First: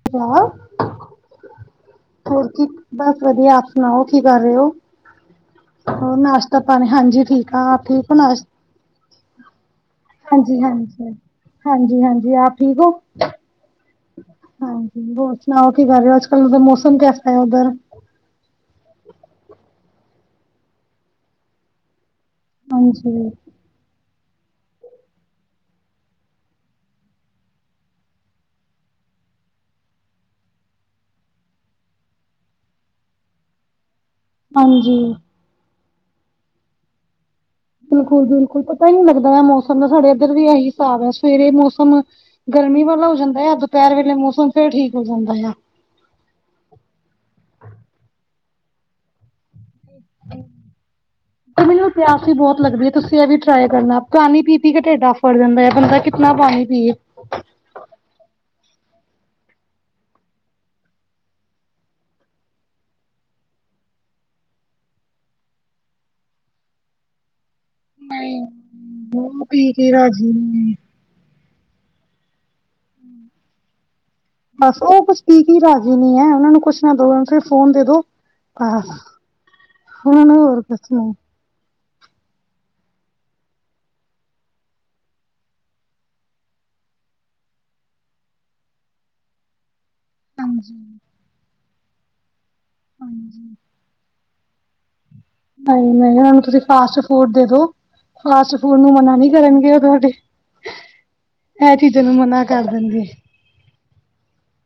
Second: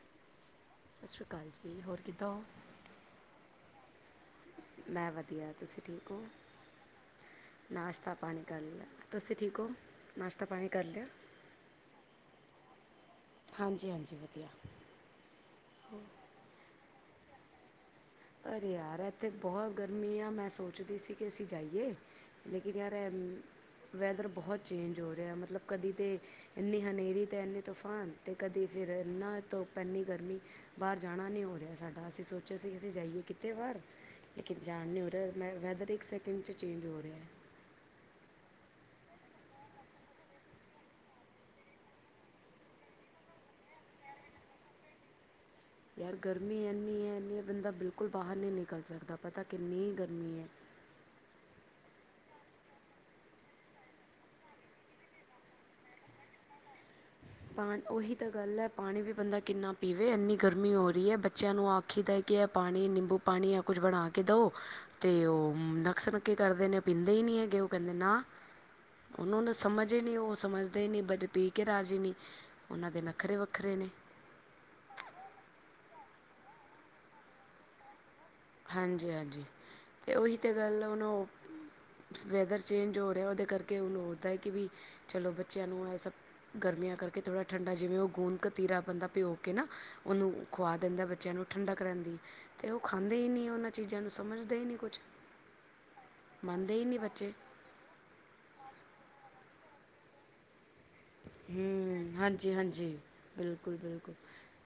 [unintelligible] ਸਤਿ ਸ਼੍ਰੀ ਅਕਾਲ ਜੀ ਹੋਰ ਕਿੱਦਾਂ ਹੋ। ਬਸ ਵਧੀਆ ਆਪ ਸੁਣਾਓ ਕੀ ਕਰ ਰਹੇ ਹੋ। ਮੈਂ ਵਧੀਆਤੁਸੀਂ ਠੀਕ ਹੋਰ ਹੋ ਨਾਸ਼ਤਾ ਪਾਣੀ ਹਾਂਜੀ ਠੀਕ ਆ ਆਪ ਠੀਕ ਨਾਸ਼ਤਾ- ਹੋ ਪਾਣੀ ਨਾਸ਼ ਕਰ ਲਿਆ ਤੁਸੀਂ ਠੀਕ ਹੋ। ਨਾਸ਼ਤਾ ਪਾਣੀ ਕਰ ਲਿਆ। ਹਾਂਜੀ-ਹਾਂਜੀ ਆਪ ਠੀਕ ਹੋ। ਹਾਂਜੀ-ਹਾਂਜੀ ਵਧੀਆ ਹਾਂਜੀ ਹੋਰ ਸੁਣਾਓ ਕੀ ਕਰ ਰਹੇ ਹੋ ਅੱਜ ਕਲ ਮ ਦਾ ਮੌਸਮ ਕੈਸਾ ਹੈ ਉੱਧਰ ਅਰੇ ਯਾਰ ਇੱਥੇ ਬਹੁਤ ਗਰਮੀ ਆ ਮੈਂ ਸੋਚਦੀ ਸੀ ਕਿ ਅਸੀਂ ਜਾਈਏ। ਲੇਕਿਨ ਯਾਰ ਇਹ ਹਾਂਜੀ ਵੇ ਵੈਦਰ ਬਹੁਤ ਚੇਂਜ ਹੋ ਰਿਹਾ ਮਤਲਬ ਕਦੀ ਤੇ ਇੰਨੀ ਹਨੇਰੀ ਤੇ ਇੰਨੇ ਤੂਫਾਨ ਤੇ ਕਦੀ ਫਿਰ ਇੰਨਾ ਧੁੱਪ ਇੰਨੀ ਗਰਮੀ ਬਾਹਰ ਜਾਣਾ ਨਹੀਂ ਹੋ ਰਿਹਾ ਸਾਡਾ ਅਸੀਂ ਸੋਚਿਆ ਸੀ। ਅਸੀਂ ਜਾਈਏ ਕਿਤੇ ਬਾਰ ਲੇਕਿਨ ਜਾਣ ਨਹੀਂ ਹਾਂਜੀ ਹੋ ਰਿਹਾ ਮੈਂ ਵੈਦਰ ਇੱਕ ਸੈਕਿੰਡ 'ਚ ਚੇਂਜ ਹੋ ਰਿਹਾ। ਬਿਲਕੁਲ-ਬਿਲਕੁਲ ਪਤਾ ਹੀ ਨੀ ਲੱਗਦਾ ਹੈ ਮੌਸਮ ਸਾਡੇ ਇੱਧਰ ਵੀ ਇਹੀ ਹਿਸਾਬ ਹੈ ਸਵੇਰੇ ਮੌਸਮ ਗਰਮੀ ਵਾਲਾ ਹੋ ਜਾਂਦਾ ਆ ਦੁਪਹਿਰ ਵੇਲੇ ਮੌਸਮ ਫਿਰ ਠੀਕ ਹੋ ਜਾਂਦਾ ਆ। ਯਾਰ ਗਰਮੀ ਏਨੀ ਹੈ ਏਨੀ ਬੰਦਾ ਬਿਲਕੁਲ ਬਾਹਰ ਨਹੀਂ ਨਿਕਲ ਸਕਦਾ ਪਤਾ ਕਿੰਨੀ ਗਰਮੀ ਹੈ। ਤੇ ਮੈਨੂੰ ਪਿਆਸ ਹੀ ਬਹੁਤ ਲੱਗਦੀ ਹੈ ਤੁਸੀਂ ਇਹ ਵੀ ਟਰਾਈ ਕਰਨਾ ਪਾਣੀ ਪੀ-ਪੀ ਕੇ ਢੇਡ ਆਫਰ ਜਾਂਦਾ ਹੈ ਬੰਦਾ ਕਿੰਨਾ ਪਾਣੀ ਪੀਏ। ਉਹੀ ਤਾਂ ਗੱਲ ਹੈ ਪਾਣੀ ਵੀ ਬੰਦਾ ਕਿੰਨਾ ਪੀਵੇ, ਇੰਨੀ ਗਰਮੀ ਹੋ ਰਹੀ ਹੈ ਬੱਚਿਆਂ ਨੂੰ ਆ ਕੀਤਾ ਕਿ ਪਾਣੀ ਨਿੰਬੂ ਪਾਣੀ ਜਾ ਕੁਝ ਬਣਾ ਕੇ ਦੋ ਤੇ ਨਕਸਰ ਪੱਕੇ ਕਰਦੇ ਨੇ। ਪੀਂਦੇ ਹੀ ਨਹੀਂ ਹੈਗੇ ਉਹ ਕਹਿੰਦੇ ਨਾ ਉਹਨੂੰ ਉਹ ਤਾਂ ਪੀ ਕੇ ਸਮਝ ਹੀ ਨਹੀਂ ਰਾਜੀ ਉਹ ਨੇ ਸਮਝਦੇ ਨਹੀਂ ਬ ਕਿ ਰਾਜੇ ਨਹੀਂ ਉਹਨਾਂ ਦੇ ਨੱਖਰੇ ਵੱਖਰੇ ਨੇ। ਬਸ ਉਹ ਕੁਛ ਪੀਕੇ ਰਾਜੀ ਨਹੀਂ ਐ ਉਹਨਾਂ ਨੂੰ ਕੁਛ ਨਾ ਦੋ ਸਿਫਰ ਫੋਨ ਦੇ ਦੋ। ਬਸ ਹਾਂਜੀ-ਹਾਂਜੀ ਅਤੇ ਉਹਨਾਂ ਨੂੰ ਉਹੀ ਤਾਂ ਹੋਰ ਕੁਛ ਗੱਲ ਹੁਨ ਨਹੀਂ ਉਹ ਵੈਦਰ ਚੇਂਜ ਹੋ ਰਿਹਾ ਉਹਦੇ ਕਰਕੇ ਉਹੁਨੂੰ ਹੋਦਾ ਕਿ ਵੀ ਚਲੋ ਬੱਚਿਆਂ ਨੂੰ ਇਹ ਸਭ ਗਰਮੀਆਂ ਕਰਕੇ ਥੋੜ੍ਹਾ ਠੰਡਾ ਜਿਵੇਂ ਉਹ ਗੂੰਦ ਕਤੀਰਾ ਬੰਦਾ ਭਿਓ ਕੇ ਨਾ। ਉਹਨੂੰ ਹਾਂਜੀ ਖੁਆ ਦਿੰਦਾ ਬੱਚਿਆਂ ਨੂੰ ਠੰਡਾ ਕਰਨ ਦੀ ਅਤੇ ਉਹ ਖ ਹਾਂਜੀ ਚੀਜ਼ਾਂ ਨੂੰ ਸਮਝਦੇ ਹੀ ਨਹੀਂ ਕੁਛ ਨਹੀਂ-ਨਹੀਂ ਉਹਨਾਂ ਨੂੰ ਤੁਸੀਂ ਮੰਨਦੇ ਹੀ ਨਹੀਂ ਫਾਸਟ ਬੱਚੇ ਫੂਡ ਦੇ ਦੋ। ਫਾਸਟ ਫੂਡ ਨੂੰ ਮਨਾ ਨੀ ਕਰਨਗੇ ਉਹ ਤੁਹਾਡੇ ਇਹ ਚੀਜ਼ਾਂ ਨੂੰ ਮਨਾ ਕਰ ਦਿੰਦੇ। ਬਿਲਕੁਲ -ਬਿਲਕੁਲ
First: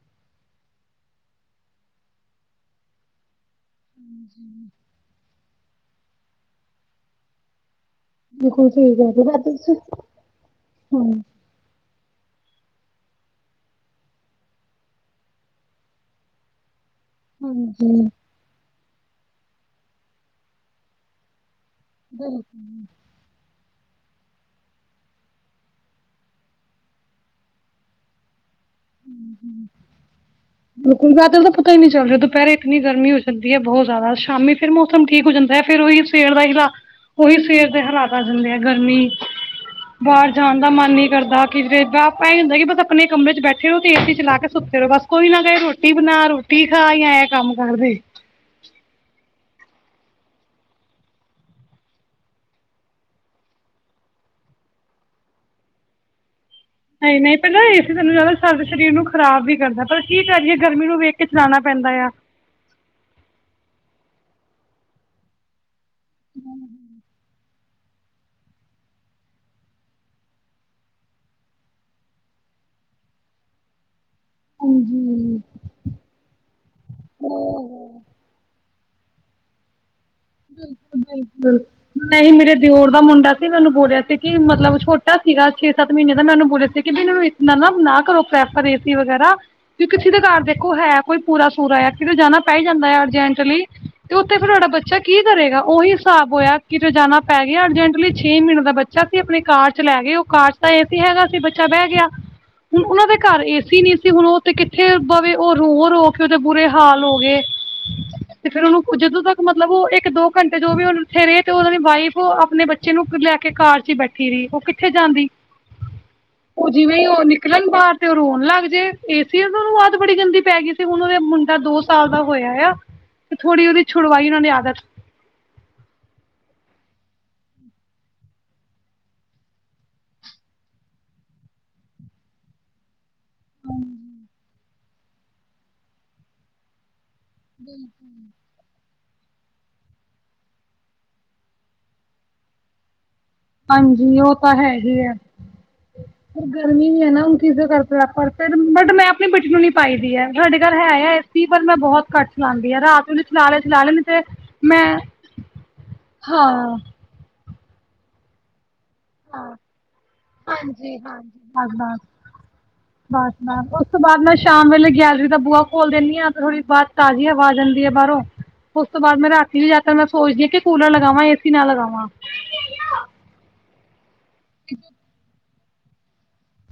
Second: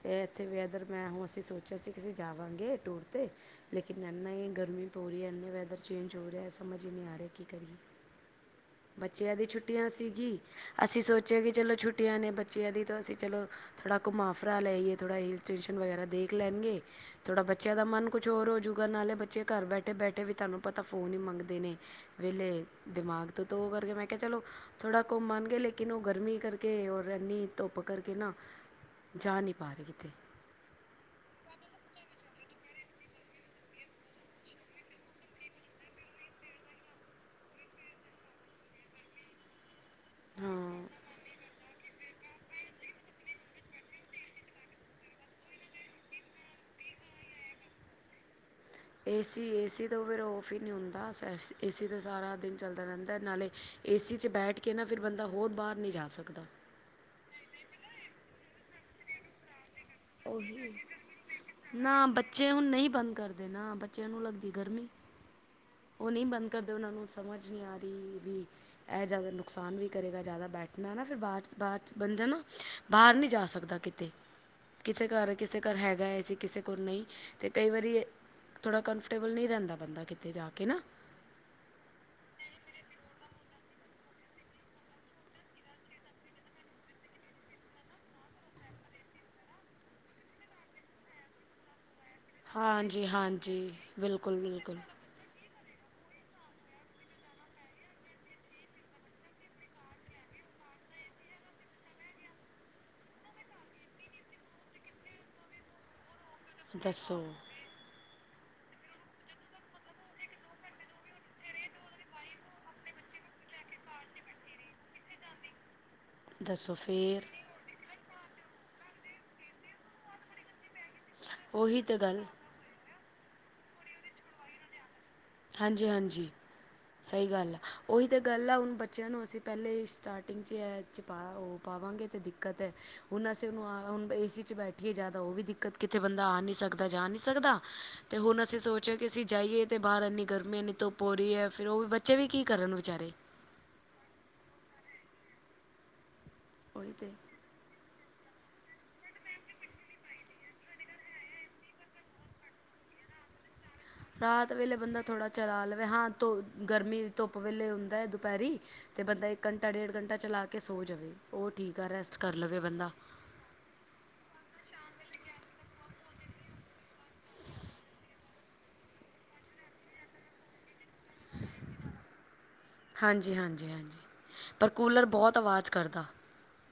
ਅਤੇ ਇੱਥੇ ਵੀ ਵੈਦਰ ਮੈਂ ਹੁਣ ਅਸੀਂ ਸੋਚਿਆ ਸੀ ਕਿ ਅਸੀਂ ਜਾਵਾਂਗੇ ਟੂਰ ਤੇ ਲੇਕਿਨ ਇੰਨਾ ਹੀ ਗਰਮੀ ਪੂਰੀ ਰਹੀ ਹੈ ਇੰਨਾੇ ਵੈਦਰ ਚੇਂਜ ਹੋ ਰਿਹਾ ਹੈ ਸਮਝ ਹੀ ਨਹੀਂ ਆ ਰਿਹਾ ਕੀ ਕਰੀਏ‌। ਬਿਲਕੁਲ ਸਹੀ ਕਹਿ ਰਹੇ ਬੱਚਿਆਂ ਦੀ ਬਾਦਲ ਜੀ ਛੁੱਟੀਆਂ ਸੀਗੀ ਅਸੀਂ ਹਮ ਸੋਚ ਕਿ ਚਲੋ ਛੁੱਟੀਆਂ ਨੇ ਬੱਚਿਆਂ ਦੀ ਤਾਂ ਅਸੀਂ ਚਲੋ। ਥੋੜਾ ਘੁਮਾਫਰਾ ਲੈਏ ਥੋੜਾ ਹਿੱਲ ਸਟੇਸ਼ਨ ਵਗੈਰਾ ਦੇਖ ਲੈਣਗੇ। ਥੋੜ੍ਹਾ ਬੱਚਿਆਂ ਦਾ ਹਾਂਜੀ ਮਨ ਕੁਛ ਹੋਰ ਹੋ ਜੂਗਾ ਨਾਲੇ ਬੱਚੇ ਘਰ ਬੈਠੇ-ਬੈਠੇ ਵੀ ਤੁਹਾਨੂੰ ਪਤਾ ਫੋਨ ਹੀ ਮੰਗਦੇ ਨੇ। ਵੇਲੇ ਬਿਲਕੁਲ ਦਿਮਾਗ ਤੋਂ ਤਾਂ ਉਹ ਕਰਕੇ ਮੈਂ ਕਿਹਾ ਚਲੋ ਥੋੜਾ ਘੁੰਮ ਆਂਣਗੇ ਲੇਕਿਨ ਉਹ ਗ ਗਰਮੀ ਕਰਕੇ ਏਨੀ ਔਰ ਧੁੱਪ ਕਰਕੇ ਨਾ ਜਾ ਨਹੀਂ ਪਾ ਰਹੇ ਕਿਤੇ ਬਿਲਕੁਲ ਬਾਦਲ ਤਾਂ ਪਤਾ ਹੀ ਨੀ ਚੱਲ ਰਿਹਾ ਦੁਪਹਿਰੇ ਇੰਨੀ ਗਰਮੀ ਹੋ ਜਾਂਦੀ ਹੈ ਬਹੁਤ ਜ਼ਿਆਦਾ ਸ਼ਾਮੀ ਫਿਰ ਮੌਸਮ ਠੀਕ ਹੋ ਜਾਂਦਾ ਹੈ ਫਿਰ ਉਹੀ ਸਿਰ ਵਾਈ ਦਾ ਉਹੀ ਸਵੇਰ ਦੇ ਹਾਲਾਤ ਆ ਜਾਂਦੇ ਆ ਗਰਮੀ। ਬਾਹਰ ਜਾਣ ਦਾ ਹਾਂ ਮਨ ਨਹੀਂ ਕਰਦਾ ਕਿਤੇ ਆਪਾ ਇਹ ਹੁੰਦਾ ਕਿ ਬਸ ਆਪਣੇ ਕਮਰੇ ਚ ਬੈਠੇ। ਕਿਉਂਕਿ ਏ ਸੀ ਚਲਾ ਕੇ ਸੁੱਤੇ ਰਹੋ ਬਸ। ਕੋਈ ਨਾ ਕਹੇ ਰੋਟੀ ਬਣਾ ਰੋਟੀ ਖਾ ਜਾਂ ਇਹਂ ਕੰਮ ਕਰਦੇ। ਏਸੀ ਏਸੀ ਤੋਂ ਫਿਰ ਔਫ ਹੀ ਨਹੀਂ ਹੁੰਦਾ। ਏ ਸੀ ਤੇ ਸਾਰਾ ਦਿਨ ਚੱਲਦਾ ਰਹਿੰਦਾ। ਨਾਲੇ ਏਸੀ ਚ ਬੈਠ ਕੇ ਨਾ ਫਿਰ ਬੰਦਾ ਹੋਰ ਬਾਹਰ ਨਹੀਂ ਜਾ ਸਕਦਾ। ਨਹੀਂ ਨਹੀਂ ਪਹਿਲਾਂ ਏਸੀ ਜ਼ਿਆਦਾ ਸਾਡੇ ਸਰੀਰ ਨੂੰ ਖ਼ਰਾਬ ਵੀ ਕਰਦਾ ਪਰ। ਕੀ ਕਰੀਏ ਉਹੀ ਗਰਮੀ ਨੂੰ ਵੇਖ ਕੇ ਚਲਾਉਣਾ ਪੈਂਦਾ ਨਾ ਆ। ਬੱਚੇ ਹੁਣ ਨਹੀਂ ਬੰਦ ਕਰਦੇ ਨਾ ਬੱਚਿਆਂ ਨੂੰ ਲੱਗਦੀ ਗਰਮੀ। ਉਹ ਨਹੀਂ ਬੰਦ ਕਰਦੇ ਉਹਨਾਂ ਨੂੰ ਸਮਝ ਨਹੀਂ ਆ ਰਹੀ ਵੀ। ਇਹ ਜ਼ਿਆਦਾ ਨੁਕਸਾਨ ਵੀ ਕਰੇਗਾ ਜਿਆਦਾ ਬੈਠਣਾ ਨਾ ਫਿਰ ਬਾਅਦ ਚ ਬਾਅਦ 'ਚ ਬੰਦਾ ਨੂੰ। ਬਾਹਰ ਨਹੀਂ ਜਾ ਸਕਦਾ ਕਿੱਤੇ। ਕਿਸੇ ਘਰ ਹਾਂਜੀ ਕਿਸੇ ਘਰ ਹੈਗਾ ਏ ਸੀ ਕਿਸੇ ਕੋਲ ਨਹੀਂ ਤੇ ਕਈ ਵਾਰੀ। ਥੋੜਾ ਕੰਫਰਟੇਬਲ ਨਹੀਂ ਰਹਿੰਦਾ ਬੰਦਾ ਕਿੱਤੇ ਜਾਂ ਕੇ। ਨਾ ਬਿਲਕੁਲ। ਨਹੀਂ ਮੇਰੇ ਦਿਓ ਦਾ ਮੁੰਡਾ ਸੀ। ਮੈਨੂੰ ਬੋਲਿਆ ਸੀ ਕਿ ਮਤਲਬ ਛੋਟਾ ਸੀਗਾ ਛੇ ਸੱਤ ਮਹੀਨੇ ਦਾ। ਮੈ ਉਹਨੂੰ ਬੋਲਿਆ ਸੀ ਵੀ ਮੈਨੂੰ। ਨਾ ਨਾ ਨਾ ਕਰੋ ਪ੍ਰੈਫਰ ਏਸੀ ਵਗੈਰਾ ਕਿ ਕਿਸੀ ਦੇ ਘਰ ਦੇਖੋ ਹੈ ਕੋਈ। ਪੂਰਾ ਸੂਰਾ ਆ ਕਿਤੇ ਜਾਣਾ ਪੈ ਹੀ ਜਾਂਦਾ ਆ ਹਾਂਜੀ ਅਰਜੈਂਟਲੀ ਹਾਂਜੀ ਤੇ ਉੱਥੇ ਬਿਲਕੁਲ ਫੇਰ ਤੁਹਾਡਾ ਬਿਲਕੁਲ ਬੱਚਾ। ਕੀ ਕਰੇਗਾ ਉਹੀ ਹਿਸਾਬ ਹੋਇਆ ਕਿਤੇ ਜਾਣਾ ਪੈ ਗਿਆ ਅਰਜੈਂਟਲੀ ਛੇ ਮਹੀਨੇ ਦਾ ਬੱਚਾ। ਆਪਣੇ ਕਾਰ ਚ ਲੈ ਗਏ ਉਹ ਕਾਰ ਚ ਤਾਂ ਏ ਸੀ ਹੈਗਾ ਸੀ ਬੱਚਾ ਬਹਿ ਗਿਆ। ਹੁਣ ਉਹਨਾਂ ਦੇ ਘਰ ਏਸੀ ਨਹੀਂ ਸੀ ਹੁਣ ਉਹ ਤੇ ਕਿੱਥੇ ਬਵੇ। ਉਹ ਰੋ ਰੋ ਉਹਦੇ ਬੁਰੇ ਹਾਲ ਹੋ ਦੱਸੋ ਗਏ ਤੇ ਫੇਰ ਉਹਨੂੰ ਜਦੋਂ ਤੱਕ ਮਤਲਬ ਉਹ ਇੱਕ ਦੋ ਘੰਟੇ ਜੋ ਵੀ ਉਹਨੂੰ। ਇੱਥੇ ਰਹੇ ਤੇ ਉਹ ਦੀ ਵਾਈਫ ਆਪਣੇ ਬੱਚੇ। ਬੱਚੇ ਨੂੰ ਲੈ ਕੇ ਕਾਰ ਚ ਬੈਠੀ ਰਹੀ ਉਹ ਕਿੱਥੇ ਜਾਂਦੀ। ਉਹ ਦੱਸੋ ਜਿਵੇਂ ਹੀ ਉਹ ਫਿਰ ਬਾਹਰ ਤੇ ਉਹ ਰੋਣ ਲੱਗ ਜੇ ਏਸੀ ਉਹਨੂੰ ਆਦਤ ਬੜੀ ਗੰਦੀ ਪੈ ਗਈ। ਤੇ ਹੁਣ ਉਹਦਾ ਮੁੰਡਾ ਦੋ ਉਹੀ ਤਾਂ ਸਾਲ ਦਾ ਗੱਲ ਹੋਇਆ ਆ ਤੇ ਥੋੜ੍ਹੀ ਉਹਦੀ ਛੁਡਵਾਈ ਉਹਨਾਂ ਨੇ ਆਦਤ। ਹਾਂਜੀ, ਹਾਂਜੀ। ਸਹੀ ਗੱਲ ਆ ਉਹੀ ਤਾਂ ਗੱਲ ਆ ਹੁਣ ਬੱਚਿਆਂ ਨੂੰ ਅਸੀਂ ਪਹਿਲੇ ਹੀ ਸਟਾਰਟਿੰਗ 'ਚ ਇਹ। ਵਿੱਚ ਪਾ ਉਹ ਪਾਵਾਂਗੇ ਅਤੇ ਦਿੱਕਤ ਹੈ। ਹੁਣ ਅਸੀਂ ਉਹਨੂੰ ਹੁਣ ਏਸੀ ਵਿਚ ਬੈਠੀਏ ਜ਼ਿਆਦਾ, ਉਹ ਵੀ ਦਿੱਕਤ ਕਿਤੇ ਬੰਦਾ ਆ ਨਹੀਂ ਸਕਦਾ। ਜਾ ਨਹੀ ਸਕਦਾ ਤੇ ਹੁਣ ਅਸੀ ਸੋਚਦੇ ਕਿ ਅਸੀਂ ਜਾਈਏ ਬਾਹਰ ਇਨ੍ਹੀ। ਗਰਮੀ ਇਨੀ ਧੁੱਪ ਹੋ ਰਹੀ ਹੈ ਫਿਰ ਉਹ ਵੀ ਬੱਚੇ ਵੀ ਕੀ ਕਰਨ ਵਿਚਾਰੇ। ਹਾਂਜੀ, ਉਹ ਤਾਂ ਹੈਗੀ ਆ ਗਰਮੀ ਉਹੀ ਤਾਂ ਵਿੱਚ ਨਾ। ਬਟ ਮੈਂ ਆਪਣੀ ਬਿੱਟੀ ਨੂੰ ਨੀ ਪਾਈ ਦੀ ਹੈ ਸਾਡੇ ਘਰ ਹੈ ਆ ਏ ਸੀ ਪਰ ਮੈਂ ਬਹੁਤ ਘੱਟ। ਚਲਾਉਂਦੀ ਆ ਰਾਤ ਨੂੰ। ਸਾਰੇ ਚਲਾ। ਲੈ ਨਹੀਂ ਤੇ ਰਾਤ ਵੇਲੇ ਮੈਂ ਬੰਦਾ ਥੋੜ੍ਹਾ ਚਲਾ ਲਵੇ ਹਾਂ ਤੋ ਹਾਂ ਗਰਮੀ। ਧੁੱਪ ਵੇਲੇ ਹੁੰਦਾ ਹੈ ਦੁਪਹਿਰੀ। ਅਤੇ ਬੰਦਾ ਇੱਕ ਹਾਂ ਘੰਟਾ ਡੇਢ ਘੰਟਾ ਚਲਾ ਕੇ ਸੋ ਜਾਵੇ ਉਹ ਬਸ ਠੀਕ ਆ ਬਸ ਰੈਸਟ ਕਰ ਲਵੇ ਬੰਦਾ। ਬਸ ਮੈਮ ਉਸ ਤੋਂ ਬਾਅਦ ਮੈਂ ਸ਼ਾਮ ਵੇਲੇ ਗੈਲਰੀ ਦਾ ਬੂਹਾ ਖੋਲ ਦਿੰਦੀ ਹਾਂ ਤੇ ਥੋੜੀ ਬਹੁਤ ਤਾਜ਼ੀ ਹਵਾ ਆ ਜਾਂਦੀ ਹੈ ਬਾਹਰੋਂ। ਉਸ ਤੋਂ ਬਾਅਦ ਮੈਂ ਰਾਤੀ ਵੀ ਜਿਆਦਾਤਰ ਮੈਂ ਸੋਚਦੀ ਹਾਂ ਕਿ ਕੂਲਰ ਲਗਾਵਾਂ ਏਸੀ ਨਾ ਲਗਾਵਾਂ। ਹਾਂਜੀ ਹਾਂਜੀ ਹਾਂਜੀ ਪਰ ਕੂਲਰ ਬਹੁਤ ਆਵਾਜ਼ ਕਰਦਾ।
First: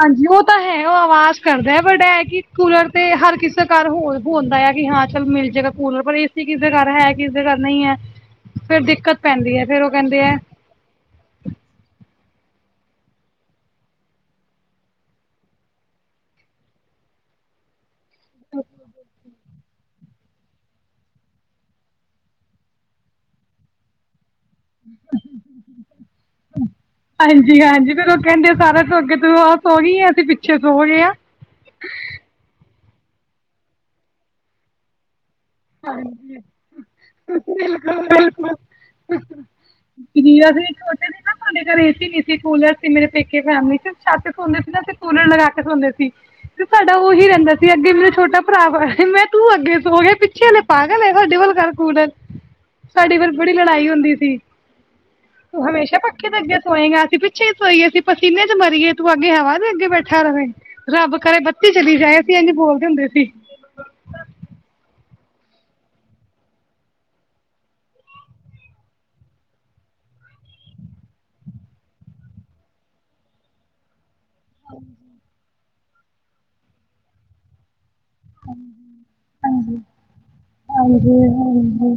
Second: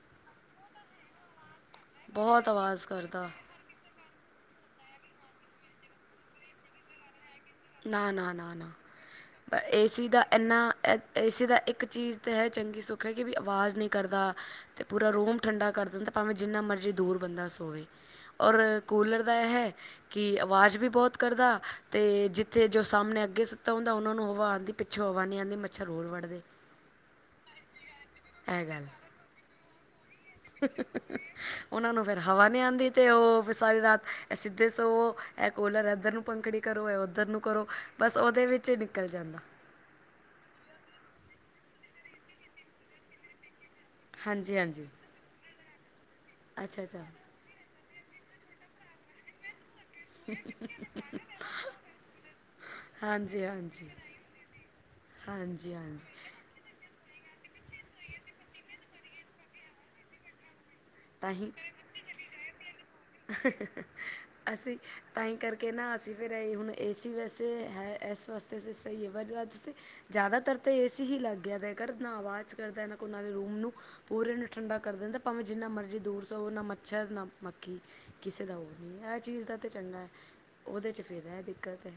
ਹਾਂਜੀ ਉਹ ਤਾਂ ਹੈ ਉਹ ਆਵਾਜ਼ ਕਰਦਾ ਬਟ ਇਹ ਕਿ ਬਹੁਤ ਆਵਾਜ਼ ਕੂਲਰ ਤੇ ਕਰਦਾ ਹਰ ਕਿਸੇ। ਘਰ ਹੋਰ ਹੁੰਦਾ ਆ ਕਿ ਹਾਂ ਚੱਲ ਮਿਲ ਜਾਏਗਾ ਕੂਲਰ ਪਰ ਏ ਸੀ ਕਿਸ ਦੇ ਘਰ ਹੈ। ਕਿਸੇ ਦੇ ਘਰ ਨਹੀਂ। ਹੈ ਨਾ, ਨਾ, ਨਾ, ਨਾ ਫਿਰ ਦਿੱਕਤ ਪੈਂਦੀ ਪਰ ਹੈ ਫਿਰ ਉਹ ਏਸੀ ਕਹਿੰਦੇ ਦਾ ਹੈ ਇੰਨਾ। ਏਸੀ ਦਾ ਇੱਕ ਚੀਜ਼ ਤਾਂ ਹੈ ਚੰਗੀ ਸੁੱਖ ਹੈ ਕਿ ਵੀ ਆਵਾਜ਼ ਨਹੀਂ ਕਰਦਾ ਅਤੇ ਪੂਰਾ ਰੂਮ ਠੰਡਾ ਕਰ ਦਿੰਦਾ। ਭਾਵੇਂ ਜਿੰਨਾ ਮਰਜ਼ੀ ਦੂਰ ਬੰਦਾ ਸੋਵੇ। ਔਰ ਕੂਲਰ ਦਾ ਇਹ ਹੈ ਕਿ ਅਵਾਜ਼ ਵੀ ਬਹੁਤ ਕਰਦਾ। ਅਤੇ ਜਿ ਤੇ ਜੋ ਸਾਹਮਣੇ ਅੱਗੇ ਸੁੱਤਾ ਹੁੰਦਾ ਉਹਨਾਂ ਨੂੰ ਹਵਾ ਆਉਂਦੀ। ਪਿੱਛੋਂ ਹਵਾ ਨੀ ਆਉਂਦੀ ਮੱਛਰ ਹੋਰ ਵਡਦੇ ਇਹ ਗੱਲ। [unintelligible] ਤ ਹੋ ਗਈ ਹੈ ਤੇ ਹ ਹ ਹ ਉਹਨਾਂ ਨੂੰ ਫਿਰ ਹਵਾ ਨਹੀਂ ਆਉਂਦੀ ਅਤੇ ਉਹ ਸਾਰੀ ਰਾਤ ਸਿੱਧੇ ਸੋ ਇਹ ਕੁਲਰ ਇੱਧਰ ਨੂੰ ਹਾਂਜੀ ਪੰਖੜੀ ਕਰੋ ਐ ਉੱਧਰ ਨੂੰ ਕਰੋ ਬਸ ਉਹਦੇ ਵਿੱਚ ਹੀ ਨਿਕਲ ਜਾਂਦਾ। ਅਸੀਂ ਛੋਟੇ ਸੀ ਨਾ ਸਾਡੇ ਘਰ ਏ ਸੀ ਨੀ ਸੀ, ਕੂਲਰ ਸੀ ਮੇਰੇ ਪੇਕੇ ਫੈਮਲੀ ਵਿਚ। ਛੱਤ ਤੇ ਹਾਂਜੀ ਸੋਂਦੇ ਸੀ ਹਾਂਜੀ ਤੇ ਕੂਲਰ ਲਗਾ ਕੇ ਸੌਂਦੇ ਸੀ। ਤੇ ਅੱਛਾ ਸਾਡਾ ਅੱਛਾ ਉਹੀ ਰਹਿੰਦਾ ਸੀ ਅੱਗੇ ਵੀ ਓਂ ਛੋਟਾ ਭਰਾ ਮੈਂ ਤੂੰ ਅੱਗੇ ਸੋਏ ਚਲ ਏ, ਪਾਗ਼ਲ ਹੈ ਸਾਡੇ ਵੱਲ ਕਰ ਕੂਲਰ ਸਾਡੇ ਵੱਲ ਬੜੀ ਲੜਾਈ ਹੁੰਦੀ ਸੀ। ਹਾਂਜ ਤੂੰ ਹਮੇਸ਼ਾ ਪੱਖੇ ਦੇ ਅੱਗੇ ਸੋਏਗਾ? ਅਸੀਂ ਪਿੱਛੇ ਈ ਸੋਈਏ ਅਸੀਂ ਪਸੀਨੇ ਚ ਮਰੀਏ ਤੂੰ ਅੱਗੇ ਹਵਾ ਦੇ ਅੱਗੇ ਬੈਠਾ ਰਹੇ। ਰੱਬ ਤਾਂ ਕਰੇ ਬੱਤੀ ਚਲੀ ਜਾਏ ਅਸੀ ਇਝ ਬੋਲਦੇ ਹੁੰਦੇ ਸੀ। ਹਾ ਹਾ ਹਾ। ਅਸੀਂ ਤਾਂ ਹੀ ਕਰਕੇ ਨਾ, ਅਸੀਂ ਫਿਰ ਏਈ ਹੁਣ ਏ ਸੀ ਵੈਸੇ ਹੈ ਇਸ ਵਾਸਤੇ ਅ ਸਹੀ ਹੈ ਵ ਜ਼ਿਆਦਾਤਰ ਤੇ ਏ ਸੀ ਹੀ ਲੱਗ ਗਿਆ ਰਿਆ ਕਰ ਨਾ ਆਵਾਜ਼ ਕਰਦਾ, ਨਾ ਉਹਨਾਂ ਦੇ ਰੂਮ ਨੂੰ ਪੂਰੇ ਨੂੰ ਠੰਡਾ ਕਰ ਦਿੰਦਾ ਭਾਵੇਂ ਜਿੰਨਾ ਮਰਜ਼ੀ ਦੂਰ ਸੋਵੋ ਨਾ ਮੱਛਰ ਨਾ ਮਖ ਕਿ ਕਿਸੇ ਦਾ ਉਹ ਨੀ ਇਹ ਚੀਜ਼ ਦਾ ਤਾਂ ਹਾਂਜੀ, ਚੰਗਾ ਹੈ ਉਹਦੇ ਚ ਹਾਂਜੀ, ਫੇਰ ਏ ਦਿੱਕਤ ਏ। ਹਾਂਜੀ।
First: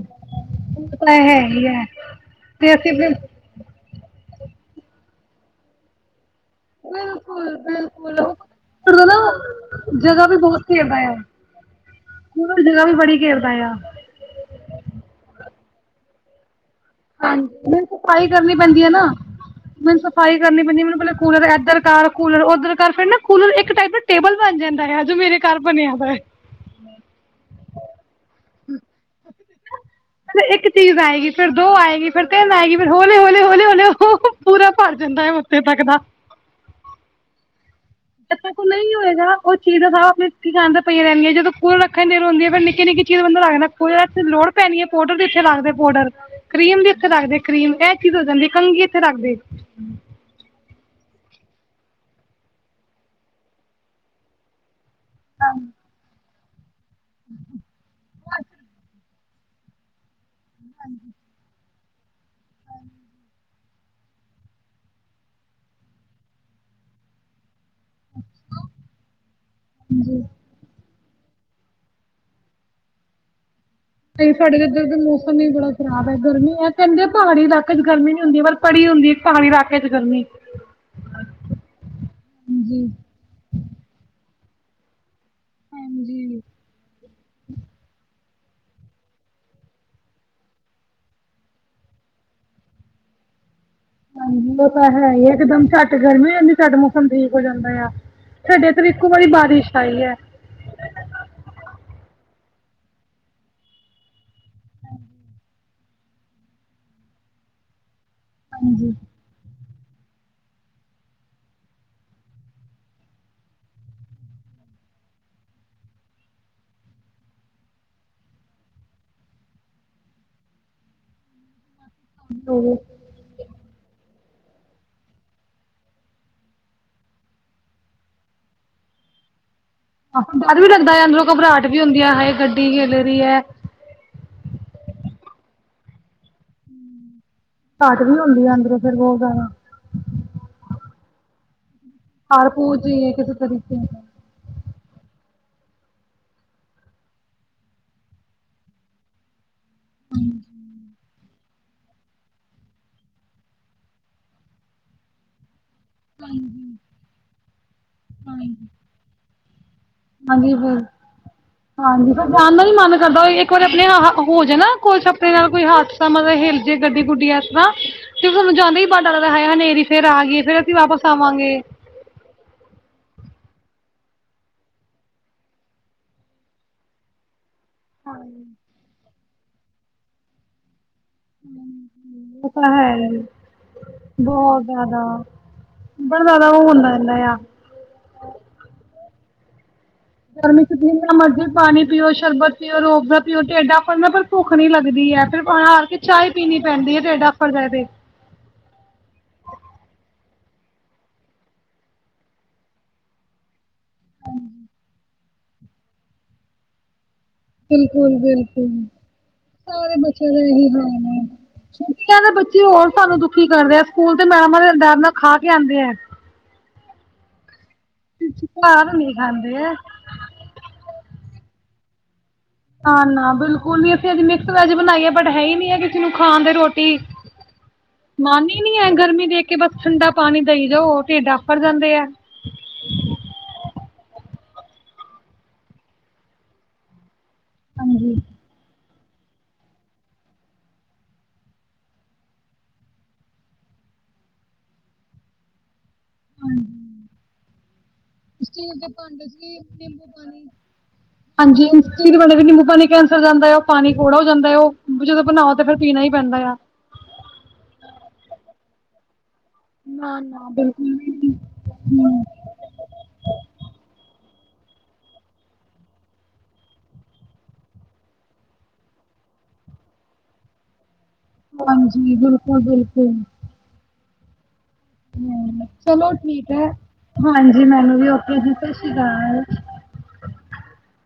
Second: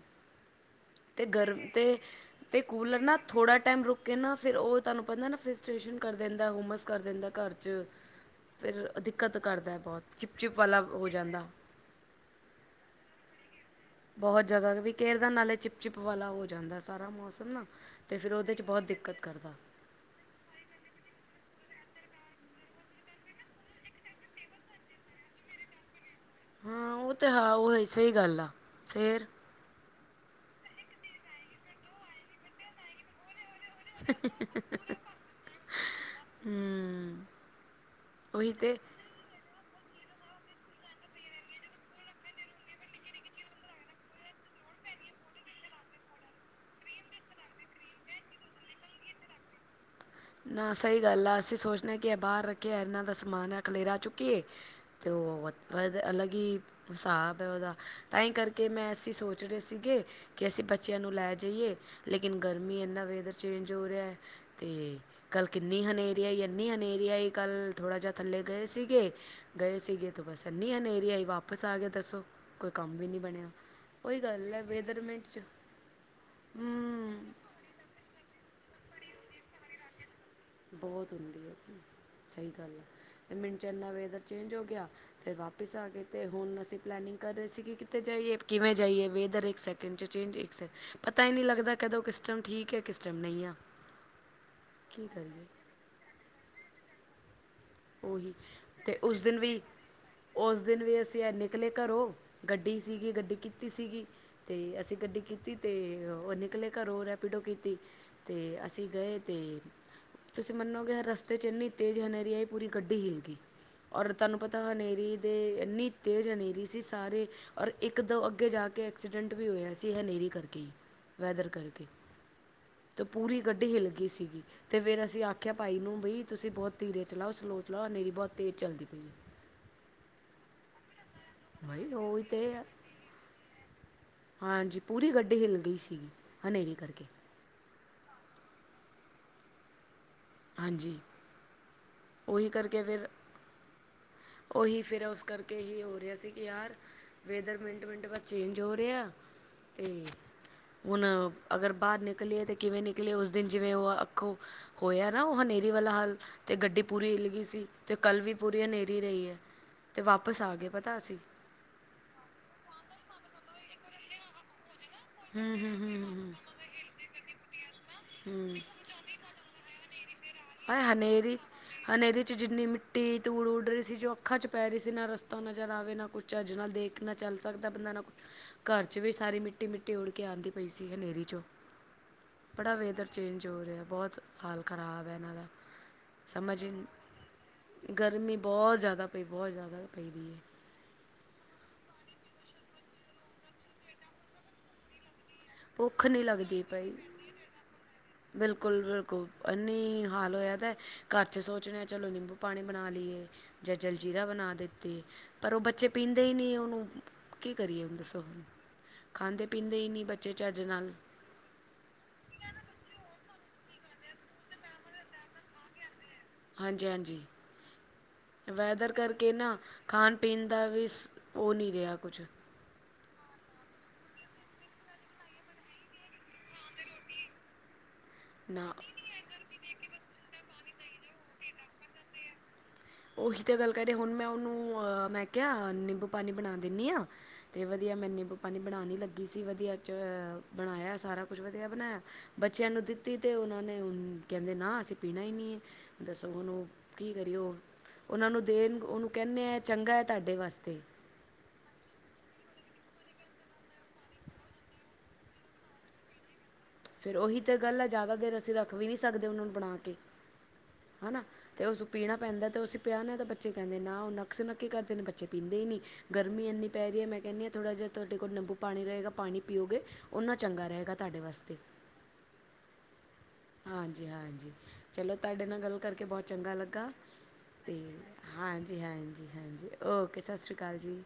ਉਹ ਤਾਂ ਤੇ ਹੈ ਗਰਮ ਹੀ ਹੈ ਤੇ, ਤੇ ਅਸੀਂ ਕੂਲਰ ਨਾ ਫਿਰ ਥੋੜਾ ਟਾਈਮ ਰੁਕ ਕਹਿੰਨਾ ਫਿਰ ਉਹ ਤੁਹਾਨੂੰ ਪਤਾ ਨਾ ਫਿਰਸਟੇਸ਼ਨ ਕਰ ਦਿੰਦਾ ਏ, ਉਮਸ ਕਰ ਦਿੰਦਾ ਏ ਘਰ ਬਿਲਕੁਲ ਚ। ਬਿਲਕੁਲ ਉਹ ਫਿਰ ਪਤਾ ਦਿੱਕਤ ਕਰਦੈ ਨਾ ਬੋਤ ਜਗ੍ਹਾ ਚਿਪ, ਚਿਪ ਵਾਲਾ ਹੋ ਜਾਂਦਾ। ਕੂਲਰ ਜਗ੍ਹਾ ਵੀ ਬੜੀ ਘੇਰਦਾ ਆ। ਬਹੁਤ ਜਗ੍ਹਾ ਵੀ ਘੇਰਦਾ ਨਾਲੇ ਚਿਪ, ਚਿਪ ਵਾਲਾ ਹੋ ਜਾਂਦਾ ਸ ਮੌਸਮ ਨਾ ਹਾਂਜੀ ਤੇ ਫਿਰ ਉਹਦੇ ਚ ਬਹੁਤ ਨਾ ਦਿੱਕਤ ਕਰਦਾ। ਮੈਨੂੰ ਸਫ਼ਾਈ ਕਰਨੀ ਪੈਂਦੀ ਹੈ ਮੈਨੂੰ ਪਹਿਲੇ ਕੂਲਰ ਇੱਧਰ ਕਰ, ਕੂਲਰ ਉੱਧਰ ਕਰ ਫਿਰ ਨਾ ਕੂਲਰ ਇੱਕ ਟਾਈਪ ਦੇ ਟੇਬਲ ਬਣ ਜਾਂਦਾ ਹੈ ਜੋ ਮੇਰੇ ਘਰ ਬਣਿਆ ਹੋਇਆ। ਹਾਂ, ਉਹ ਤੇ ਹਾਂ ਹੀ ਸਹੀ ਗੱਲ ਆ ਫੇਰ? ਪੈਲੇ, ਇੱਕ ਚੀਜ਼ ਆਏਗੀ, ਫਿਰ ਦੋ ਆਏਗੀ, ਫਿਰ ਤੇੰਨ ਆਏਗੀ, ਫਿਰ ਹੌਲੇ ਹੋਲੇ ਹੋਲੇ ਹੋ ਤੇ ਉਹ ਪੂਰਾ ਭਰ ਜਾਂਦਾ ਹੈ ਉੱਥੇ ਤੱਕ ਦਾ। ਹੁੰ। ਚੱਕਰ ਤੋਂ ਨਹੀਂ ਹੋਏਗਾ? [unintelligible] ਕੁਛ ਚੀਜਾਂ ਤਾ ਆਪਣੀ ਥਾਂ ਤੇ ਪਈ ਰਹਿਨਗੀਆਂ, ਜਦੋਂ ਕੂਲਰ ਰੱਖਣ ਦੀ ਦੇਰ ਹੁੰਦੀ ਫੇਰ ਨਿੱਕੀ, ਨਿੱਕੀ ਚੀਜ਼ ਅੰਦਰ ਰੱਖਦਾ ਏ। ਕੋਈ ਏਥੇ ਲੋੜ ਪੈਣੀ ਹੈ ਪਾਊਡਰ ਦੀ? ਇੱਥੇ ਰੱਖਦੇ ਪਾਊਡਰ। ਕਰੀਮ ਵੀ ਇੱਥੇ ਰੱਖਦੇ ਕਰੀਮ, ਇਹ ਚੀਜ਼ ਹੋ ਜਾਂਦੀ, ਕੰਘੀ ਇੱਥੇ ਰੱਖਦੇ। ਨਾ, ਸਹੀ ਗੱਲ ਆ ਅਸੀਂ ਸੋਚਦੇ ਕਿਂ ਬਾਹਰ ਰੱਖਿਆ ਇਹਨਾਂ ਦਾ ਸਮਾਨ ਹੈ ਖਲੇਰਾ ਚੁੱਕੀਏ। ਤੇ ਉਹ ਅਲੱਗ ਹੀ ਹਿਸਾਬ ਹੈ ਉਹਦਾ ਤਾਂ ਹੀ ਕਰਕੇ ਮੈਂ ਅਸੀਂ ਸੋਚ ਜਿਹੜੇ ਸੀਗੇ ਕਿ ਅਸੀਂ ਬੱਚਿਆਂ ਨੂੰ ਲੈ ਜਾਈਏ। ਲੇਕਿਨ, ਗਰਮੀ ਇੰਨਾ ਵੇਦਰ ਚੇਂਜ ਹੋ ਰਿਹਾ ਤੇ ਕੱਲ ਕਿੰਨੀ ਹਨੇਰੀ ਆਈ, ਐਨੀ ਹਨੇਰੀ ਆਈ ਕੱਲ। ਥੋੜ੍ਹਾ ਜਾ ਥੱਲੇ ਗਏ ਸੀਗੇ, ਗਏ ਸੀਗੇ ਤੋ ਬਸ ਐਨੀ ਹਨੇਰੀ ਆਈ ਵਾਪਸ ਆ ਗਿਆ ਦੱਸੋ? ਕੋਈ ਕੰਮ ਵੀ ਨਹੀਂ ਬਣਿਆ। ਉਹੀ ਸਈ, ਗੱਲ ਸਾਡੇ ਹੈ ਇਧਰ ਦਾ ਵੇਦਰਮੈਂਟ ਮੌਸਮ 'ਚ ਹੀ ਬੜਾ ਖਰਾਬ ਹੈ ਗਰਮੀ ਇਹ ਹੂੰ ਕਹਿੰਦੇ ਆ ਪਹਾੜੀ ਇਲਾਕੇ ਗਰਮੀ ਨੀ ਹੁੰਦੀ ਪਰ ਪੜੀ ਹੁੰਦੀ ਇ ਪਹਾੜੀ ਇਲਾਕੇ ਚ ਗਰਮੀ। ਬਹੁਤ ਹੁੰਦੀ ਹੈ, ਸਹੀ ਗੱਲ ਆ ਜੀ ਤੇ ਮਿੰਨ ਚੰ ਏਨਾ ਵੇਦਰ ਚੇਂਜ ਹੋ ਗਿਆ। ਫਿਰ ਵਾਪਿਸ ਆ ਗਏ ਤੇ ਹੁਣ ਅਸੀਂ ਪਲੈਨਿੰਗ ਕਰ ਰਹੇ ਸੀ ਕਿ ਕਿੱਥੇ ਜਾਈਏ? ਕਿਵੇਂ ਜਾਈਏ ਵੇਦਰ ਏਕ ਸੈਕਿੰਡ ਚ ਚੇਂਜ, ਏਕ ਸੈਕ ਪਤਾ ਈ ਨੀ ਲੱਗਦਾ ਕਦੋਂ ਕਿਸ ਟੈਮ ਠੀਕ ਐ, ਕਿਸ ਟੈਮ ਨਹੀਂ ਆ? ਹਾਂਜੀ, ਉਹ ਤਾਂ ਕੀ ਹੈ ਹੀ ਕਰੀਏ ਇਕਦਮ ਝੱਟ ਗਰਮੀ ਹੋ ਜਾਂਦੀ, ਝੱਟ ਮੌਸਮ ਠੀਕ ਹੋ ਜਾਂਦਾ ਆ। ਉਹੀ ਸਾਡੇ ਏਧਰ ਇੱਕੋ ਵਾਰੀ ਬਾਰਿਸ਼ ਆਈ ਹੈ। ਓਸ ਦਿਨ ਵੀ ਅਸੀਂ ਐ, ਨਿਕਲੇ ਘਰੋਂ ਗੱਡੀ ਸੀਗੀ, ਗੱਡੀ ਕੀਤੀ ਸੀਗੀ। ਤੇ ਅਸੀਂ ਗੱਡੀ ਕੀਤੀ ਤੇ ਉਹ ਨਿਕਲੇ ਘਰੋਂ ਰੈਪੀਡੋ ਕੀਤੀ ਤੇ ਅਸੀਂ ਗਏ। ਤੇ ਤੁਸੀਂ ਮੰਨੋਗੇ ਰਸਤੇ ਚ ਇੰਨੀ ਤੇਜ਼ ਹਨੇਰੀ ਆਈ, ਪੂਰੀ ਗੱਡੀ ਹਿੱਲ ਗਈ! ਔਰ ਤੁਹਾਨੂੰ ਪਤਾ ਹਨੇਰੀ ਦੇ ਇੰਨੀ ਤੇਜ਼ ਹਨੇਰੀ ਸੀ ਸਾਰੇ ਔਰ ਇੱਕ-ਦੋ ਅੱਗੇ ਜਾ ਕੇ ਐਕਸੀਡੈਂਟ ਵੀ ਹੋਇਆ ਸੀ ਹਨੇਰੀ ਕਰਕੇ ਵੈਦਰ ਕਰਕੇ। ਨੌ ਪੂਰੀ ਗੱਡੀ ਹੀ ਹਿੱਲ ਗਈ ਸੀ ਤੇ ਫਿਰ ਅਸੀਂ ਆਖਿਆ ਭਾਈ ਨੂੰ ਬਈ ਤੁਸੀਂ ਬਹੁਤ ਧੀਰੇ। ਚਲਾਓ ਸਲੋ ਚਲਾਓ ਹਨੇਰੀ ਬਹੁਤ ਤੇਜ਼ ਚਲਦੀ ਪਈ ਏ ਡਰ ਵੀ ਲੱਗਦਾ ਹੈ ਅੰਦਰੋਂ ਘਬਰਾਹਟ ਵੀ ਬਾਈ ਹੁੰਦੀ ਹੈ ਉਹੀ ਹਾਏ ਤੇ ਹੈ ਗੱਡੀ ਹਿਲ ਰਹੀ ਹੈ। ਹਾਂਜੀ, ਪੂਰੀ ਗੱਡੀ ਹਿੱਲ ਗਈ ਸੀਗੀ ਹਨੇਰੀ ਕਰਕੇ। ਘਾਟ ਬਣਾਉਂਦੀ ਅੰਦਰੋਂ ਫਿਰ ਉਹ ਗਾਵਾਂ ਹਾਂਜੀ। ਉਹੀ ਹਰ ਕਰਕੇ ਫਿਰ ਕੂਜੀ ਕਿਸੇ ਤਰੀਕੇ ਦਾ। ਉਹੀ ਫਿਰ ਉਸ ਕਰਕੇ ਹੀ ਹੋ ਰਿਹਾ ਸੀ ਕਿ ਯਾਰ। ਵੇਦਰ ਮਿੰਟ, ਮਿੰਟ ਬਾਅਦ ਚੇਂਜ ਹੋ ਰਿਹਾ ਤੇ ਹੁਣ। ਅਗਰ ਬਾਹਰ ਨਿਕਲੀਏ ਤਾਂ ਕਿਵੇਂ ਨਿਕਲੀਏ, ਉਸ ਦਿਨ ਜਿਵੇਂ ਉਹ ਅੱਖੋਂ ਹੋਇਆ ਨਾ ਉਹ ਹਨੇਰੀ ਵਾਲਾ ਹਾਲ। ਤੇ ਗੱਡੀ ਪੂਰੀ ਹਿੱਲ ਗਈ ਸੀ ਤੇ ਕੱਲ ਵੀ ਪੂਰੀ ਹਨੇਰੀ ਰਹੀ ਹੈ। ਅਤੇ ਵਾਪਸ ਹਨੀ ਆ ਗਏ ਬਿੱਲ ਪਤਾ ਅਸੀਂ ਹਾਂਜੀ, ਪਰ ਜਾਣ ਦਾ ਵੀ ਮਨ ਕਰਦਾ ਇੱਕ ਵਾਰੀ ਆਪਣੇ ਹੋ ਜਾ ਨਾ ਕੋਈ ਸੁਪਣੇ ਹੂੰ ਨਾਲ ਕੋਈ ਹੂੰ ਹੂੰ ਹਾਦਸਾ ਹੂੰ ਮਤਲਬ ਹਿਲ ਜੇ ਗੱਡੀ-ਗੁੱਡੀ ਐਕਸ ਤਾਂ ਵੀ ਹੂੰ ਜਾਂਦੇ ਹੀ [unintelligible] ਹਨੇਰੀ ਫਿਰ ਆ ਗਈ ਏ। ਏਂ ਹਨੇਰੀ। ਹਨੇਰੀ 'ਚ ਜਿੰਨੀ ਮਿੱਟੀ-ਧੂੜ ਉੱਡ ਰਹੀ ਸੀ ਜੋ ਅੱਖਾਂ 'ਚ ਪੈ ਰਹੀ ਸੀ ਨਾ ਰਸਤਾ ਨਜ਼ਰ ਆਵੇ ਨਾ ਕੁਛ ਚੱਜ ਨਾਲ ਦੇਖ ਨਾ ਚੱਲ ਸਕਦਾ ਬੰਦਾ ਨਾ ਘਰ 'ਚ ਵੀ ਸਾਰੀ ਮਿੱਟੀ-ਮਿੱਟੀ ਉਡ ਕੇ ਆਉਂਦੀ ਪਈ ਸੀ ਹਨੇਰੀ ਵਿੱਚੋਂ ਉਹ ਤਾਂ ਬੜਾ ਹੈ ਵੈਦਰ ਚੇਂਜ ਹੋ ਰਿਹਾ ਬਹੁਤ ਹਾਲ ਖ਼ਰਾਬ। ਹੈ ਹਾਂ ਇਹਨਾਂ ਦਾ ਬਸ ਜ਼ਿਆਦਾ ਸਮਝ ਉਹ ਹੀ ਨੀ- ਇੰਨਾ ਇੰਨਾ ਆ। ਗਰਮੀ ਬਹੁਤ ਜ਼ਿਆਦਾ ਪਈ ਬਹੁਤ ਜ਼ਿਆਦਾ ਪਈ ਦੀ। ਹੈ ਜਿੰਨਾ ਮਰਜ਼ੀ ਪਾਣੀ ਪੀਓ ਸ਼ਰਬਤ ਪੀਓ ਰੂਹ ਅਫਜਾ ਪੀਓ ਢੇਡਾ ਫਨਾ ਪਰ ਭੁੱਖ ਨੀ ਲੱਗਦੀ ਹੈ, ਫਿਰ ਉਹ ਹਾਰ ਕੇ ਭੁੱਖ ਚਾਹ ਨਹੀਂ ਹੀ ਪੀਣੀ ਲੱਗਦੀ ਪਈ ਪੈਂਦੀ ਹੈ ਡੇਢ਼ ਅਫਰ ਤੇ ਬਿਲਕੁਲ ਬਿਲਕੁਲ, ਇਨੀ ਹਾਲ ਹੋਇਆ ਪਿਆ ਘਰ 'ਚ! ਸੋਚ ਰੇ ਆ ਚਲੋ ਨਿੰਬੂ-ਪਾਣੀ ਬਣਾ ਲਈਏ। ਜਾਂ ਜਲਜੀਰਾ ਬਣਾ ਦਿੱਤੇ ਪਰ ਉਹ ਬੱਚੇ ਪੀਂਦੇ ਹੀ ਨਹੀਂ ਉਹਨੂੰ! ਕੀ ਕਰੀਏ ਹੁਣ ਬਿਲਕੁਲ, ਦੱਸੋ ਹੁਣ ਬਿਲਕੁਲ! ਖਾਂਦੇ ਪੀਂਦੇ ਹੀ ਸਾਰੇ ਨਹੀਂ ਬੱਚਿਆਂ ਬੱਚੇ ਦਾ ਚੱਜ ਇਹੀ ਨਾਲ ਹਾਲ ਹੈ। ਛੁਟੀਆਂ ਨੇ ਬੱਚੇ ਹੋਰ ਸਾਨੂੰ ਦੁਖੀ ਕਰਦੇ ਆ। ਸਕੂਲ ਤੇ ਮੈਡਮਾਂ ਦੇ ਡਰ ਨਾਲ ਖਾ ਕੇ ਆਉਂਦੇ ਆ। ਹਾਂਜੀ-ਹਾਂਜੀ, ਵੈਦਰ ਘਰ ਨੀ ਕਰਕੇ ਖਾਂਦੇ ਨਾ ਐ ਖਾਣ ਪੀਂਦਾ ਵੀ ਹੋ ਨਹੀਂ ਰਿਹਾ ਕੁਝ। ਨਾ ਨਾ ਬਿਲਕੁਲ ਨੀ ਅਸੀਂ ਅੱਜ ਮਿਕਸ ਵੈਜ ਬਣਾਈਏ ਬਟ ਹੈ ਹੀ ਨੀ ਹੈ। ਨੂੰ ਖਾਣ ਦੇ ਰੋਟੀ, ਮਾਨ ਹੀ ਨਾ ਨੀ ਹੈ ਗਰਮੀ ਦੇਖ ਕਿ ਬਸ ਠੰਡਾ ਪਾਣੀ ਦਈ ਜਾਓ ਢਿੱਡ ਆਕਰ ਜਾਂਦੇ ਆ। ਉਹੀ ਤਾਂ ਗੱਲ ਕਹਿ ਰੇ ਹੁਣ ਮੈਂ ਉਹਨੂੰ ਮੈਂ ਕਿਹਾ ਨਿੰਬੂ-ਪਾਣੀ ਬਣਾ ਦਿੰਦੀ ਹਾਂ। ਤੇ ਵਧੀਆ ਮੈਂ ਨਿੰਬੂ ਪਾਣੀ ਬਣਾਉਣ ਲੱਗੀ ਸੀ ਵਧੀਆ ਚ ਬਣਾਇਆ ਸਾਰਾ ਕੁਝ ਵਧੀਆ ਬਣਾਇਆ ਬੱਚਿਆਂ ਨੂੰ ਤੇ ਉਹਨਾਂ ਨੂੰ ਕਹਿੰਦੇ ਨਾ ਅਸੀਂ ਪੀਣਾ ਹੀ ਨਹੀਂ ਹੈ। ਦੱਸੋ ਉਹਨੂੰ ਕੀ ਕਰੀਓ? ਉਹਨਾਂ ਨੂੰ ਸਟੀਲ ਦੇਣ ਦੇ ਉਹਨੂੰ ਭਾਂਡੇ ਚ ਕਹਿੰਦੇ ਹੈ ਵੀ ਚੰਗਾ ਹੈ ਨਿੰਬੂ ਤੁਹਾਡੇ ਪਾਣੀ ਵਾਸਤੇ। ਹਾਂਜੀ, ਨਿੰਬੂ ਪਾਣੀ ਕੈਂਸਰ ਹੋ ਜਾਂਦਾ ਉਹ ਪਾਣੀ ਕੌੜਾ ਹੋ ਜਾਂਦਾ ਉਹ ਜਦੋਂ ਬਣਾਓ ਤੇ ਫਿਰ ਪੀਣਾ ਹੀ ਪੈਂਦਾ ਆ। ਫਿਰ ਉਹੀ ਤੇ ਗੱਲ ਹੈ ਜ਼ਿਆਦਾ ਦੇਰ ਅਸੀਂ ਰੱਖ ਵੀ ਨੀ ਸਕਦੇ ਉਹਨਾਂ ਨੂੰ ਬਣਾ ਕੇ ਨਾ ਨਾ ਬਿਲਕੁਲ ਵੀ ਹਨਾ? ਨੀ ਤੇ ਉਸਨੂੰ ਪੀਣਾ ਪੈਂਦਾ, ਤੇ ਉਸ ਕਿਹਨੇ ਤਾਂ ਬੱਚੇ ਕਹਿੰਦੇ ਨਾ ਉਹ ਨੱਕ-ਸੁਣੋਕੀ ਕਰਦੇ ਨੇ। ਬੱਚੇ ਪੀਂਦੇ ਹੀ ਨਹੀਂ ਗਰਮੀ ਇੰਨੀ ਪੈ ਰਹੀ ਮੈਂ ਕਹਿੰਦੀ ਹਾਂ ਥੋੜਾ ਜਿਹਾ ਤੁਹਾਡੇ ਕੋਲ ਨਿੰਬੂ-ਪਾਣੀ ਰਹੇਗਾ ਪਾਣੀ ਪੀਓਗੇ ਉਹਨਾਂ ਚੰਗਾ ਰਹੇਗਾ ਤੁਹਾਡੇ ਵਾਸਤੇ। ਹਾਂਜੀ, ਬਿਲਕੁਲ ਬਿਲਕੁਲ ਹਾਂਜੀ, ਹਾਂਜੀ। ਚਲੋ ਤੁਹਾਡੇ ਹਮ, ਨਾਲ ਗੱਲ ਕਰਕੇ ਚਲੋ ਬਹੁਤ ਠੀਕ ਚੰਗਾ ਹੈ ਲੱਗਾ। ਹਾਂਜੀ ਤੇ ਮੈਨੂੰ ਵੀ ਓਕੇ ਜੀ ਸਤਿ ਸ਼੍ਰੀ ਹਾਂਜੀ-ਹਾਂਜੀ, ਅਕਾਲ ਹਾਂਜੀ! ਓਕੇ, ਸਤਿ ਸ਼੍ਰੀ ਅਕਾਲ ਜੀ।